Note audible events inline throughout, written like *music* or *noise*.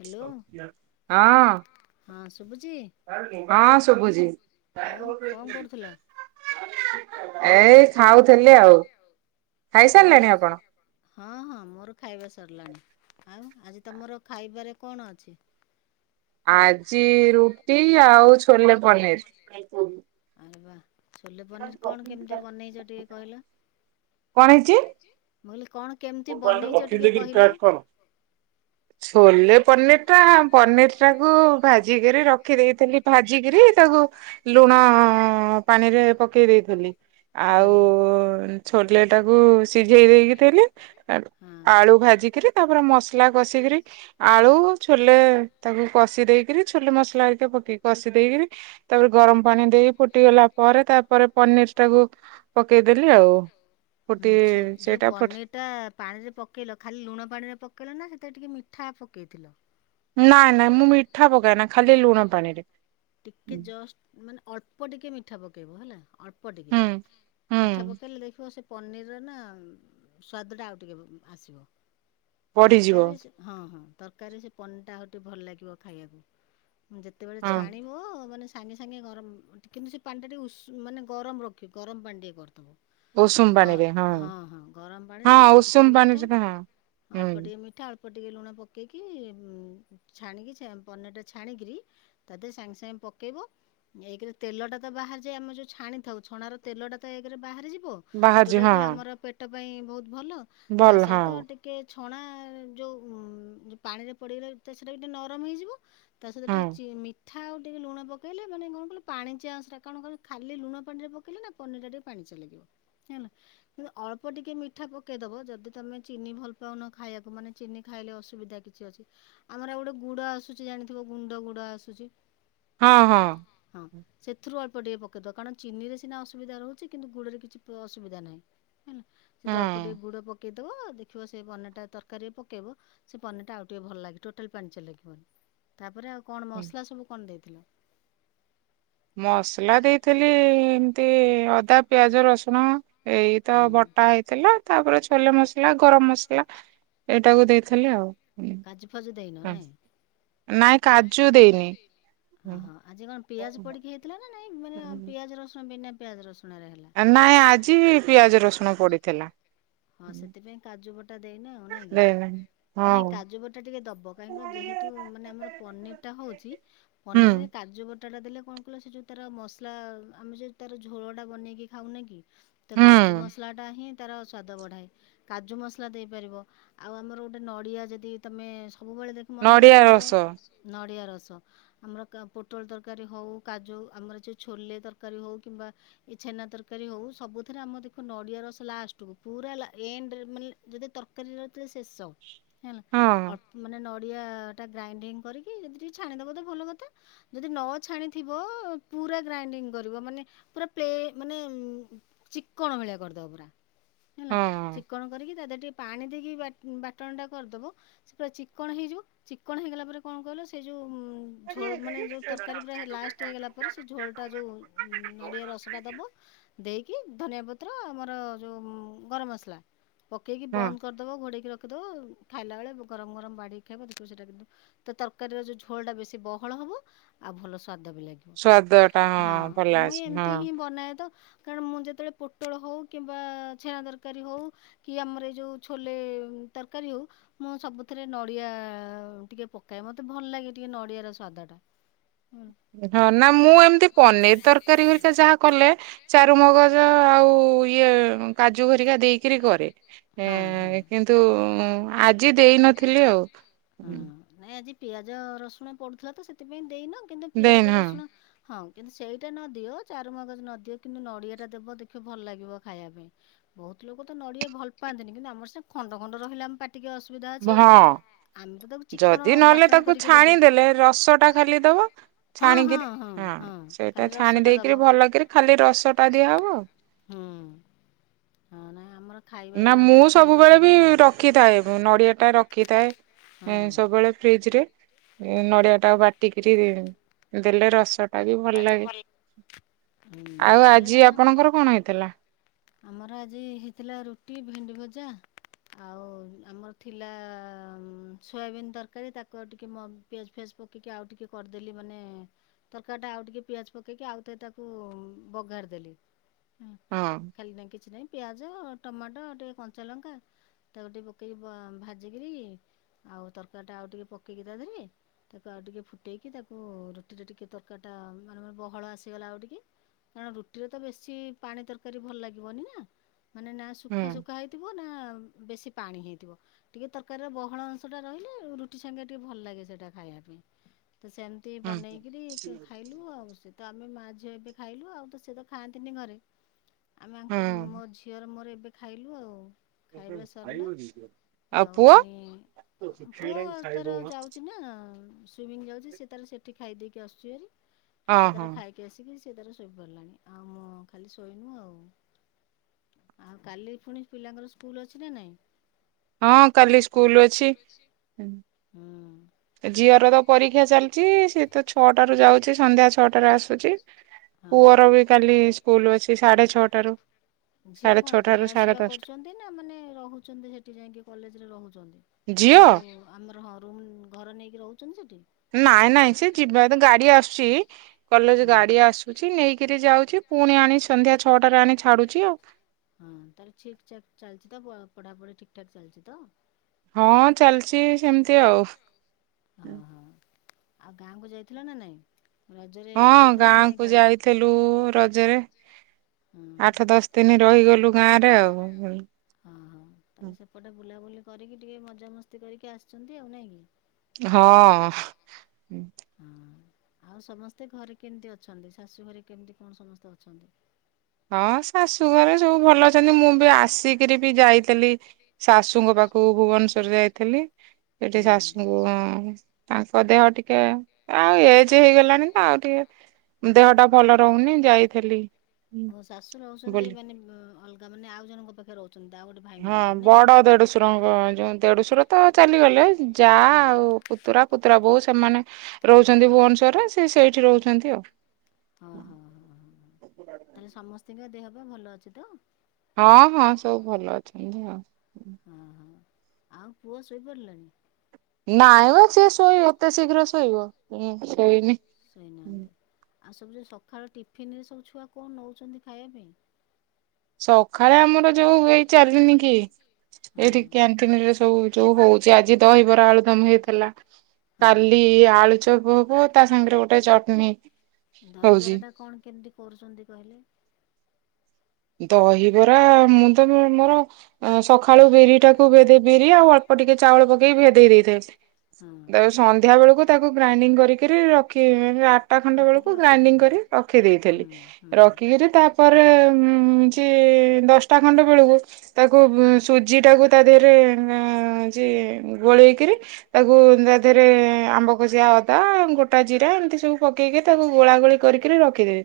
Hello ହଁ। ହଁ ଶୁଭୁଛି ହଁ ଶୁଭୁଚି। ଆଉ କଣ କରୁଥିଲ ଏଇ ଖାଉଥୁଲି ଆଉ ଖାଇ କଣ ସାରଲେଣି ଆପଣ? ହଁ ହଁ ମୋର ଖାଇବା ସରଲାଣି ଆଉ ଆଜି ତମର ଖାଇବାରେ କଣ ଅଛି? ଆଜି ରୁଟି ଆଉ ଛୋଲେ ପନିର। ଆରେ ବା। ଛୋଲେ ପନିର କଣ କେମତି ବନେଇଚ ଟିକେ କହିଲ? କଣ ହେଇଛି? ମୁଁ କହିଲି କଣ କେମତି ବନେଇଚ ଟିକେ କହିଲ? ଛୋଲେ ପନିରଟା ପନିର ଟାକୁ ଭାଜି କିରି ରଖି ଦେଇେଇଥିଲି ଭାଜିିକିରି ତାକୁ ଲୁଣ ପାଣିରେ ପକେଇ ଦେଇଥିଲି ଆଉ ହୁଁ ଛୋଲେ ଟାକୁ ସିଝେଇ ଦେଇକି ଥିଲି। ଆଳୁ ଆଳୁ ହଁ ଭାଜିିକିରି ତାପରେ ମସଲା କଷିକିରି ଆଳୁ ଛୋଲେ ତାକୁ କଷି ଦେଇକିରି ଛୋଲେ ମସଲା ହରିକା ପକେଇ କଷି ଦେଇକିରି ତାପରେ ଗରମ ପାଣି ଦେଇ ଫୁଟିଗଲା ପରେ ତାପରେ ପନିରଟାକୁ ପକେଇଦେଲି ଆଉ। ଫୁଟି ହୁଁ ଛୁ ଯୋଉ ସେଇଟା ଫୁ ପନିଟା ପାଣିରେ ପକେଇଲ ଖାଲି ଲୁଣ ପାଣିରେ ପକେଇଲ ନା ସେଥିରେ ଟିକିଏ ମିଠା ପକାଇଥିଲ? ନା ନା ମୁଁ ମିଠା ପକାଏ ନା ଖାଲି ଲୁଣ ପାଣିରେ। ଟିକେ ଜଷ୍ଟ ମାନେ ଅଳ୍ପ ଟିକେ ମିଠା ପକେଇବ ହେଲା ଅଳ୍ ପ ଟିକେ ହୁଁ। ମିଠା ହୁଁ ପକେଇଲେ ଦେଖିବ ସେ ପନିରର ନା ଉ ସ୍ୱାଦଟା ଆଉ ଟିକେ ବ ଆସିବ କିନ୍ତୁ ବଢିଯିବ ତରକାରୀରେ ସେ ହଁ ହଁ ତରକାରୀ ସେ ପନିଟା ଆହୁରି ଟିକେ ଭଲ ଲାଗିବ ଖାଇବାକୁ ମୁଁ ଯେତେବେ ହଁ ଛାଣିବ ମାନେ ସ୍ ସାଙ୍ଗେ ସାଙ୍ଗେ ଗରମ କିନ୍ତୁ ଟିକେ କିନ୍ତୁ ସେ ପାଣିଟା ଟିକେ ଉଷୁମ ମାନେ ଗରମ ରଖିବେ ଗରମ ପାଣି ଟିକେ କରିଥିବ। ଉଷୁମ ଗ ପାଣିରେ ହଁ ହଁ ଗରମ ପାଣିରେ ଅଳ୍ପ ହଁ ଟିକେ ଉଷୁମ ମିଠା ପାଣିରେ ତ ହଁ। ହୁଁ ଅଳ୍ପ ଟିକେ ମିଠା ଅଳ୍ ପ ଟିକେ ଲୁଣ ପକେଇକି ଉଁ ଛାଣିକି ଛା ପନିରଟା ଛାଣିକିରି ତା ଦେହରେ ସାଙ୍ଗେ ସାଙ୍ଗେ ପକାଇବ ଏକେରେ ତେଲଟା ତ ବାହାରି ଯାଏ ଆମ ଯୋଉ ଛାଣିଥାଉ ଛଣାର ତେଲଟା ତ ଏକେରେ ବାହାରିଯିବ ବାହାରିଛି ଯୋଉଟା କି ହଁ ଆମର ପେଟ ପାଇଁ ବୋହୁତ ଭଲ ତା ଭଲ ହଁ ସହିତ ଟି କେ ଛଣା ଯୋଉ ଉଁ ଯୋଉ ପାଣିରେ ପଡିଗଲେ ତ ସେଟା ବି ଟିକେ ନରମ ହେଇଯିବ ତା ସହିତ ହଁ ଟିକେ ଚି ମି ଠା ଆଉ ଟିକେ ଲୁଣ ପକେଇଲେ ମାନେ କଣ କହିଲ ପାଣିଚିଆ ଅଂଶଟା କଣ କହିଲ ଖାଲି ଲୁଣ ପାଣିରେ ପକେଇଲେ ନା ପନିରଟା ଟିକେ ପାଣିଚିଆ ଲାଗିବ ହେଲା। କିନ୍ତୁ ଅଳ୍ପ ଟିକେ ମିଠା ପକେଇଦବ ଯଦି ତମେ ଚିନି ଭଲ ପାଉନ ଖାଇବାକୁ ମାନେ ଚିନି ଖାଇଲେ ଅସୁବିଧା କି ଛି ଅଛି ଆମର ଗୋଟେ ଗୁଡ ଆସୁଚି ଜାଣିଥିବ ଗୁଣ୍ଡ ଗୁଡ ଆସୁଚି। ହଁ ହଁ। ହଁ। ସେଥିରୁ ଅଳ୍ପ ଟିକେ ପକେଇଦବା କାରଣ ଚିନିରେ ସିନା ଅସୁବିଧା ରହୁଚି କିନ୍ତୁ ଗୁଡ଼ରେ କିଛି ପ ଅସୁବିଧା ନାହିଁ। ହେଲା ସେ ଅଳ୍ପ ଟିକେ ହଁ। ଗୁଡ଼ ପକେଇଦବ ଦେଖିବ ସେ ବନଟା ତରକାରୀରେ ପକେଇବ। ସେ ପନିରଟା ଆଉ ଟିକେ ଭଲ ଲାଗେ ଟୋଟାଲ ପାଣିଚିଆ? ଲାଗିବନି ତାପରେ ଆଉ କଣ ମସଲା ସବୁ କଣ ଦେଇଥିଲ? ମସଲା ଦେଇଥିଲି ଏମିତି ଅଦା ପିଆଜ ରସୁଣ ଏଇତ ହଁ ବଟା ହେଇ ଥିଲା ତାପରେ ଛୋଲେ ମସଲା ଗରମ ମସଲା ଏଇଟାକୁ ଦେଇଥିଲି ଆଉ କାଜୁ ଫାଜୁ ଦେଇନ ନାଇଁ ନାଇଁ କାଜୁ ଦେଇନି। ହହଁ ଆଜି କଣ ପିଆଜ ପଡିକି ହେଇଥିଲା ନା ନାଇଁ ମାନେ ପିଆଜ ରସୁଣ ବିନା ପିଆଜ ରସୁଣରେ ହେଲା? ନାଇଁ ଆଜି ବି ପିଆଜ ରସୁଣ ପଡିଥିଲା। ହଁ ସେଥିପାଇଁ କାଜୁ ବଟା ଦେଇନ ଆଉ ନାଇଁ କି। ଦେଇନାହିଁ ନାଇଁ ହଁ। କାଜୁ ବଟା ଟିକେ ଦବ ହୁଁ କାହିଁକିନା ଯେହେତୁ ମାନେ ଆମର ପନିର ଟା ହଉଛି ପନିରି ରେ କାଜୁ ଖଟାଟା ଦେଲେ କଣ କିଲଲେ ସେ ଯେଉଁ ତାର ମସଲା ଆମେ ଯେଉଁ ତା ର ଝୋଳଟା ବନେଇକି ଖାଉନା କି। ତ ହୁଁ କାଜୁ ମସଲା ଟା ହିଁ ତାର ସ୍ଵାଦ ବଢାଏ। କାଜୁ ମସଲା ଦେଇପାରିବ ଆଉ ଆମର ଗୋଟେ ନଡିଆ ଯଦି ତମେ ସବୁବେଳେ ଦେଖ ମନେ ନଡିଆ ରଖିଥିବ ରସ ନଡ଼ିଆ ରସ। ଆମର ପୋଟଳ ତରକାରୀ ହଉ କାଜୁ ଆମର ଯଉ ଛୋଲେ ତରକାରୀ ହଉ କିମ୍ବା ଏ ଛେନା ତରକାରୀ ହଉ ସବୁଥିରେ ଆମ ଦେଖୁ ନଡିଆ ରସଲା ଲାଷ୍ଟକୁୁ ପୁରା ଏଣ୍ଡରେ ମାନେ ଯଦି ତରକାରୀରେ ର ଶେଷ ହେଲା। ହଁ ମାନେ ନଡିଆ ଟା ଗ୍ରାଇଣ୍ଡିଙ୍ଗ କରିକି ଯଦି ଟିକେ ଛାଣିଦବ ତ ଭଲ କଥା। ଯଦି ନ ଛାଣିଥିବ ପୁରା ଗ୍ରାଇଣ୍ଡିଙ୍ଗ କରିବ ମାନେ ପୁରା ପ୍ ମାନେ ଚିକଣ ଭଳିଆ କରିଦବ ପୁରା। ହେଲା ହଁ ଚିକଣ କରିକି ତା ଦେହରେ ଟିକେ ପାଣି ଦେଇକି ବାଟଣ ଟା କରିଦବ। ସେ ପୁରା ଚିକଣ ହେଇଯାଉ ଚିକଣ ହେଇଗଲା ପରେ କଣ କହିଲ ସେ ଯଉ ଝୋଳ ମାନେ ଯୋଉ ତରକାରୀ ପୁରା ଲାଷ୍ଟ ହେଇଗଲା ପରେ ସେ ଝୋଳଟା ଯୋଉ ନଡ଼ିଆ ରସଟା ଦେବ। ଦେଇକି ଧନିଆ ପତ୍ର ଆମର ଯେଉଁ ଗରମ ମସଲା ପକେଇକି ହଁ ବନ୍ଦ କରି ବ ଘୋଡକି ରଖିଦବ ଖାଇଲା ବେଳେ ଗରମ ଗରମ ବାଡିକି ଖାଇବ ସେଇଟା କିନ୍ତୁ ତ ତରକାରୀର ଯୋଉ ଝୋଳ ଟା ବେଶୀ ବହଳ ହବ ଆଉ ଭଲ ସ୍ଵାଦବି ଲାଗିବ। ସ୍ଵାଦ ଟା ହଁ ଭଲ ମୁଁ ଅଛି ଏମତି ହଁ ହିଁ ବନାଏ ତ କାରଣ ମୁଁ ଯେତେବେଳେ ପୋଟଳ ହଉ କିମ୍ବା ଛେଣା ତରକାରୀ ହଉ କି ଆମର ଯୋଉ ଛୋଲେ ତରକାରୀ ହଉ ମୁଁ ସବୁଥିରେ ନଡିଆ ଟିକେ ପକାଏ ମତେ ଭଲ ଲାଗେ ଟିକେ ନଡିଆର ସ୍ଵାଦ ଟା। ହୁଁ। ହଁ ନା ମୁଁ ଏମିତି ପନିର ତରକାରୀ କରିକା ଯାହା କଲେ ଚାରୁ ମଗଜ ଆଉ ଇଏ କାଜୁ ଘରିକା ଦେଇକିରି କରେ। ହଁ ଏଁ ଏ କିନ୍ତୁ ଆଜି ଦେଇନଥିଲି ଆଉ ନାଇ ଆଜି ପିଆଜ ରସୁଣ ପଡୁଥିଲା ତ ସେଥିପାଇଁ ଦେଇନ କିନ୍ତୁ ଦେଇନ ପିଆଜ ରସୁଣ ହଁ କିନ୍ତୁ ସେଇଟା ନ ଦିଅ। ଚାରୁମଗଜ ନଦିଅ। କିନ୍ତୁ ନଡ଼ିଆ ଟା ଦେବ ଦେଖିବ ଭଲ ଲାଗିବ ଖାଇବା ପାଇଁ। ବହୁତ ଲୋକ ତ ନଡିଆ ଭଲ ପାଆନ୍ତି ନି। କିନ୍ତୁ ଆମର ସେ ଖଣ୍ଡ ଖଣ୍ଡ ରହିଲା ଆମ ପା ଟିକେ ଅସୁବିଧା ହଁ ଅଛି। ହଁ ଆମେ ତ ତାକୁ ଚିକଣ ଯଦି ନହେଲେ ବାଟଣ ତାକୁ କରିକି ଦେବେ ଛାଣିଦେଲେ। ରସ ଟା ଖାଲି ଦବ। ହଁ ହଁ ଛାଣିକିରି ହଁ। ଖାଲି ସେଇଟା ଛାଣି ରସଟା ଦବ ଦେଇକିରି ଭଲ କରି ଖାଲି ରସ ଟା ଦିଆହବ। ହଁ ହଁ ନାଇଁ ଆମର ନା ବି ଆମର ମୁଁ ଖାଇବା ସବୁବେଳେ ବି ସରିଗଲାଣି ରଖିଥାଏ। ନଡିଆ ଟା ରଖିଥାଏ। ହଁ ଉଁ ସବୁବେଳେ ଫ୍ରିଜ ରେ। ନଡିଆ ଟା ବାଟିକିରି ଦେଲେ ରସଟା ଭାରି ଭଲ ଲାଗେ। ହୁଁ *inaudible* ଆଉ ନଡ଼ିଆଟା ଆଜି ତ ଆପଣଙ୍କର କଣ ହେଇଥିଲା। ଆମର ଆଜି ହେଇଥିଲା ରୁଟି ଭେଣ୍ଡି ଭଜା ଆଉ ଆମର ଥିଲା ସୋୟାବିିନ ତରକାରୀ। ତାକୁ ଆଉ ଟିକେ ପିଆଜ ଫିଆଜ ପକାଇକି ଆଉ ଟିକେ କରିଦେଲି ମାନେ ଖଟା ଟା ଆଉ ଟିକେ ପିଆଜ ପକେଇକି ଆଉଥରେ ତାକୁ ବଘାର ଦେଲି। ହୁଁ ହଁ ଖାଲି ନାହିଁ କିଛି ନାହିଁ ପିଆଜ ଟମାଟ ଟିକେ କଞ୍ଚାଲଙ୍କା ତାକୁ ଟିକେ ପକେଇବା ଭାଜିକିରି ଆଉ ତରକାରୀଟା ଆଉ ଟିକେ ପକେଇକି ତାଧେରେ ତାକୁ ଆଉ ଟିକେ ଫୁଟେଇକି ତାକୁ ରୁଟିରେ ଟିକେ ତର୍ କାରଟା ମାନେ ମା ବହଳ ଆସିଗଲା ଆଉ ଟିକେ। କାରଣ ରୁଟିରେ ତ ବେଶୀ ପାଣି ତରକାରୀ ଭଲ ଲାଗିବନି ନା ମାନେ ନା ହୁଁ ସୁୁଖା ସୁୁଖା ହେଇ ଥିବ ନା ବେଶୀ ପାଣି ହେଇଥିବ। ଟିକେ ତରକାରୀରେ ବହଳ ଅଂଶଟା ରହିଲେ ରୁଟି ସାଙ୍ଗେରେ ଟିକେ ଭଲ ଲାଗେ ସେଇଟା ଖାଇଆ ପେଇଁ ତ ସେମ୍ ତି ହୁଁ ବନେଇକିରି କି ଖାଇଲୁ ଆଉ ସେ ତ ଆମେ ମା ଝିଅ ଏବେ ଖାଇଲୁ ଆଉ ତ ସେ ତ ଖାଆନ୍ତିନି ଘରେ। ଆମେ ୟାଙ୍କୁ ମୋ ହୁଁ ଝିଅର ମୋର ଏବେ ଖାଇଲୁ ଆଉ। ଖାଇବା ସରଲା ଆଉ ଫୁଣି ଆଁ ପୁଅ ଆଉ ତାର ଯାଉଚି ନା ସୁ୍ ଟ୍ରିମିଂ ଯାଉଛି ସିଏ ତାର ସେଠି ଖାଇ ଦେଇକି ଆସୁଛି ଭାରି ହଁ ସିଏ ହଁ ତାର ଖାଇ କି ଆସିକିରି ସିଏ ତାର ଶୋଇପଡିଲାଣି ଆଉ ମୁଁ ଖାଲି ଶୋଇନୁ ଆଉ। ଆଉ କାଲି ଫୁଣି ପିଲାଙ୍କର ସ୍କୁଲ ଅଛି ନା ନାଇଁ? ହଁ କାଲି ସ୍କୁଲ ଅଛି। ହଁ। ଏ ଜିଅର ତ ପରିକ୍ଷା ଚାଲିଚି ସିଏ ତ ଛଅଟାରୁ ଯାଉଛି ସନ୍ଧ୍ୟା ଛଅଟାରେ ଆସୁଚି। ହଁ। ପୁଅର ବି କାଲି ସ୍କୁଲ ଅଛି ସାଡେ ସାଢ଼େ ଛଅଟାରୁ। ଛଅଟାରେ। ଝିଅ ସାଢେ କଣ ଛଅଟାରୁ ଯିବା ସାଢେ ଆସିବା ଦଶଟା କରୁଛନ୍ତି ନା ମାନେ ରହୁଛନ୍ତି ସେଠି ଯାଇକି କଲେଜରେ ରହୁଛନ୍ତି। ମାନେ ଜିଅ ଯେଉଁ ଆମର ହଁ ରୁମ୍ ଘର ନେଇକି ରହୁଛନ୍ତି ସେଠି। ନାଇଁ ନାଇଁ ସିଏ ଯିବା ଦା ଗାଡି ଆସୁଚି କଲେଜ ହଁ। ଗାଡି ଆସୁଛି ନେଇକିରି ଯା ଆଉଛି ପୁଣି ଆଣି ସନ୍ଧ୍ୟା ଛଅଟାରେ ଆଣି ଛାଡୁଛି ଆଉ। ହଁ ତାହେଲେ ଛିକ୍ ଛାକ୍ ଚାଲିଛି ତ ପ ପଢାପଢି ଠିକ୍ ଠାକ୍ ଚାଲିଛି ତ? ହଁ ଚାଲିଛି ସେମତି ଆଉ। ଅ ହ ଆଉ ଗାଁକୁ ଯାଇଥିଲ ନା ନାଇଁ ରଜରେ ଯାଇଥିଲ ନା ନାଇଁ କୁଆଡେ ବୁ ଓ ରଜେରେ ଆଠ ଦଶ ଦିନି ରହିଗଲୁ ଗାଁରେ ଆଉ ଉଁ ଉଁ। ହଁ ହଁ ତାହେଲେ ସେପଟେ ବୁଲାବୁଲି କରିକି ଟିକେ ମଜାମସ୍ତି କରିକି ଆସିଛନ୍ତି ଆଉ ନାଇଁ କି। ହଁ ଉଁ। ହଁ। ଆଉ ସମସ୍ତେ ଘରେ କେମତି ଅଛନ୍ତି ଶାଶୁ ଘରେ କେମତି କଣ ସମସ୍ତେ ଅଛନ୍ତି? ହଁ ଶାଶୁ ଘରେ ସବୁ ଭଲ ଅଛନ୍ତି ମୁଁ ବି ଆସିକିରି ବି ଯାଇତେଲି। ଶାଶୁଙ୍କ ପାଖୁକୁ ଭୁବନଶ୍ଵର ଯାଇଥେଲି ସେଠି ଶାଶୁଙ୍କୁ ଉଁ ତାଙ୍କ ଦେହ ଟିକେ ଆଉ ଏଜେ ହେଇଗଲାଣି ତ ଆଉ ଟିକେ ଦେହଟା ଭଲ ରହୁନି ଯାଇଥେଲି। ଓହୋ ଶାଶୁ ରହୁଛନ୍ତି ମାନେ ଅଲଗା ମାନେ ବୁ ଅଲଗା ମାନେ ଆଉ ଜଣଙ୍କ ପାଖେ ରହୁଛନ୍ତି ଆଉ ଗୋଟେ ଭା ହଁ ବଡ ଦେଡୁଶୁରଙ୍କ ଯୋଉ ଦେଡୁଶୁର ତ ଚାଲିଗଲେ ଯା ହୁଁ ଆଉ ପୁତୁରା ପୁତୁରା ବୋଉ ସେମାନେ ରହୁଛନ୍ତି ଭୁବନଶ୍ୱରରେ ସିଏ ସେଇଠି ରହୁଛନ୍ତି ଆଉ। ହ ହ ହ ହ ହ ତାହେଲେ ସମସ୍ତିଙ୍କ ଦେହ ପା ଭଲ ଅଛି ତ। ହଁ ହଁ ସବୁ ଭଲ ଅଛନ୍ତି ଆଉ। ହଁ ହଁ ଆଉ ପୁଅ ଶୋଇପଡିଲାଣିି। ନାଇଁ ବା ସିଏ ଶୋଇ ଓତେ ଶୀଘ୍ର ଶୋଇବ ଉଁ ଶୋଇନି। ଶୋଇନାହାନ୍ତି ଆଉ ସବୁ ଯୋଉ ସଖାଳ ଟିଫିନିରେ ସବୁ ଛୁଆ କଁ ନଉଛନ୍ତି ଖାଇଆ ପେଇଁ। ସଖାଳେ ଆମର ଯୋଉ ଏଇ ଚାଲୁନି କି ହଁ ଏଇଠି କ୍ୟାଣ୍ଟିନିରେ ସବୁ ଯୋଉ ହଉଚି ଆଜି ଦହିବରା ଆଳୁଦମ୍ ହେଇଥେଲା ହଁ କାଲି ଆଳୁଚପ୍ ହବ। ତା ସାଙ୍ଗରେ ଗୋଟାଏ ଚଟନୀ। ଦହିବରାଟା କଣ କେମତି କରୁଛନ୍ତି କହିଲେ। ଦହିବରା ମୁଁ ତ ମୋ ମୋର ଆଁ ସଖାଳୁ ବିରିଟାକୁ ଭେଦେଇ ବିରି ଆଉ ଅଳ୍ପ ଟିକେ ଚାଉଳ ପକେଇକି ଭେଦେଇ ଦେଇଥାଏ। ହଁ ଦାକୁ ସନ୍ଧ୍ୟା ବେଳୁକୁ ତାକୁ ଗ୍ରାଇଣ୍ଡିଙ୍ଗ୍ କରିକିରି ରଖି ଉଁ ଉଁ ସେ ଆଟଟା ଖଣ୍ଡେ ବାଟିକି ବେଳୁକୁ ଗ୍ରାଇଣ୍ଡିଙ୍ଗ୍ ରଖିଦିଅନ୍ତି କରି ର ଖିଦେଇଥେଲି ହୁଁ ହୁଁ ରଖିକିରି ତାପରେ ଉଁ ଯେ ଦଶ୍ ଟା ଖଣ୍ଡ ବେଳକୁ ତାକୁ ସୁଜିଟାକୁ ତା ଦେହରେ ଯେ ଗୋଳେଇକରି ତାକୁ ତା ଦେହରେ ଆମ୍ବ କଷିଆ ଅଦା ଗୋଟା ଜିରା ଏମିତି ସବୁ ପକେଇକି ତାକୁ ଗୋଳା ଗୋଳି କରିକି ରଖିଦେବ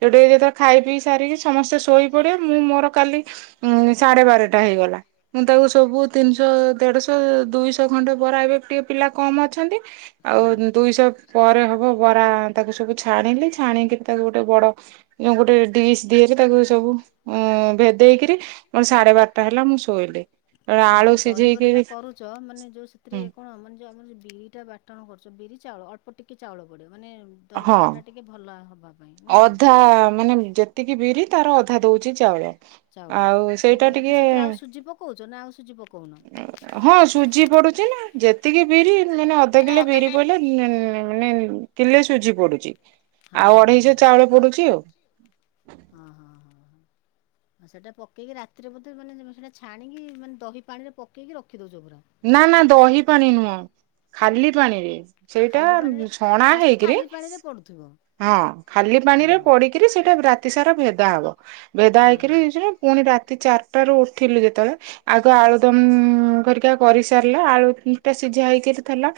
ଯୋଉଠୁ ଯେତେବେଳେ ଖାଇ ପିଇ ସାରିକି ସମସ୍ତେ ଶୋଇପଡିବେ ମୁଁ ମୋର କାଲି ଉଁ ସାଢେ ବାରଟା ହେଇଗଲା ମୁଁ ତାକୁ ସବୁ ତିନିଶହ ଦେଢଶହ ଦୁଇଶହ ଶ ଖଣ୍ଡେ ବରା ଏବେ ଟିକେ ପିଲା କମ ଅଛନ୍ତି ଆଉ ଦୁଇଶହ ହଁ ପରେ ହବ ବରା ତାକୁ ସବୁ ଛାଣିଲି ଛାଣିକିରି ତାକୁ ଗୋଟେ ବଡ ଗୋଟେ ଡିସ୍ ଦିରେ ତାକୁ ସବୁ ଉ ଭେଦେଇକିରି ମୋର ସାଢେ ବାରଟା ହେଲା ମୁଁ ଶୋଇଲି। ଆଳୁ ସିଝେଇକିରି ଚ ମାନେ ଯେଉ ସେଥିରେ କଣ ମାନେ ଯୋଉ ଆମର ବିରିଟା ବାଟଣ କରୁଛ ବିରି ଚାଉଳ ଅଳ୍ପ ଟିକେ ଚାଉଳ ପଡ଼ିବ ମାନେ ହଁ ଦହିବରାଟା ଟିକେ ଭଲ ହବା। ପାଇଁ ନାଇଁ କି ଅଧା ମାନେ ଯେତିକି ବିରି ତାର ଅଧା ଦଉଛି ଚାଉଳ। ଚାଉଳ ଆଉ ମୁଁ ସେଇଟା କହିବା କଥା ଟିକେ ସେଥିରେ ଆଉ ସୁଜି ପକଉଛ ନା ଆଉ ସୁଜି ପକଉନ? ହଁ ସୁଜି ପଡୁଛି ନା ଯେତିକି ବିରି ମାନେ ଅଧ କିଲୋ ବିରି ପଡିଲେ ନେ ନେ ମାନେ କିଲେ ସୁଝି ପଡୁଛି। ହଁ ଆଉ ହଁ ହଁ ଅଢେଇଶହ ଚାଉଳ ପଡୁଛି ଆଉ ହଁ ହଁ ହଁ ହଁ। ଆଉ ସେଇଟା ପକେଇକି ରାତିରେ ବୋଧେ ମାନେ ସେଇଟା ଛାଣିକି ମାନେ ଦହି ପାଣିରେ ପକେଇକି ରଖିଦଉଛ ପୁରା। ନା ନା ଦହି ପାଣି ନୁହଁ ଖାଲି ପାଣିରେ। ସେଇଟା ଖାଲି ପାଣିରେ ଛଣା ଫାଷ୍ଟ ହେଇକିରି ଖାଲି ପାଣିରେ ପଡୁଥିବ ହଁ ଖାଲି ହଁ। ପାଣିରେ ପଡିିକି ସେଇଟା ରାତି ସାରା ଭେଦା ହବ ଭେଦା ହଁ ହେଇକିରି ହଁ। ପୁଣି ରାତି ଚାରିଟାରୁୁ ଉଠିଲୁ ଯେତେବେଳେ ଆଗ ଆଳୁଦମ ଘରିକା କରିସାରିଲା ଆଳୁଟା ସିଝା ହେଇକରି ଥିଲା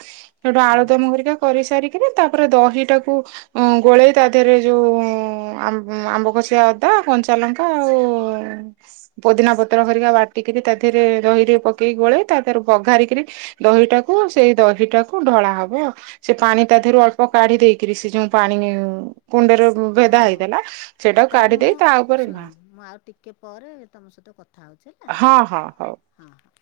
ସେଟୁ ଆଳୁ ହଁ। ଦମ ହରିକା କରିସାରିକରି ତାପରେ ଦହିଟାକୁ ଉ ଗୋଳେଇ ତା ଦେହରେ ଯୋଉ ଆମ୍ବ କଷିଆ ଅଦା କଞ୍ଚା ଲଙ୍କା ଆଉ ପୋଦିନା ପତ୍ର ହରିକା ବା ବାଟିକରି ତା ଦେହରେ ଦହିରେ ପକେଇକି ଗୋଳେଇ ତା ଦେହରେ ବଘାରିକରି ଦହିଟାକୁ ସେଇ ଦହିଟାକୁ ଢଳା ହବ ଆଉ ସେ ପାଣି ତା ଦେହରୁ ଅଳ୍ପ କାଢି ଦେଇକିରି ସେ ଯୋଉ ପାଣି କୁଣ୍ଡରେ ହଁ ଭେଦା ହଉ ହେଇଥିଲା ହଉ ସେଟା ତାହେଲେ ମୁଁ କାଢିଦେଇ ତା ଉପରେ ଶୁଣ ନା ମୁଁ ଆଉ ଟିକେ ପରେ ତମ ସହିତ କଥା ହଉଛି। ହଁ ହଁ ହଉ। ହଁ ହଁ।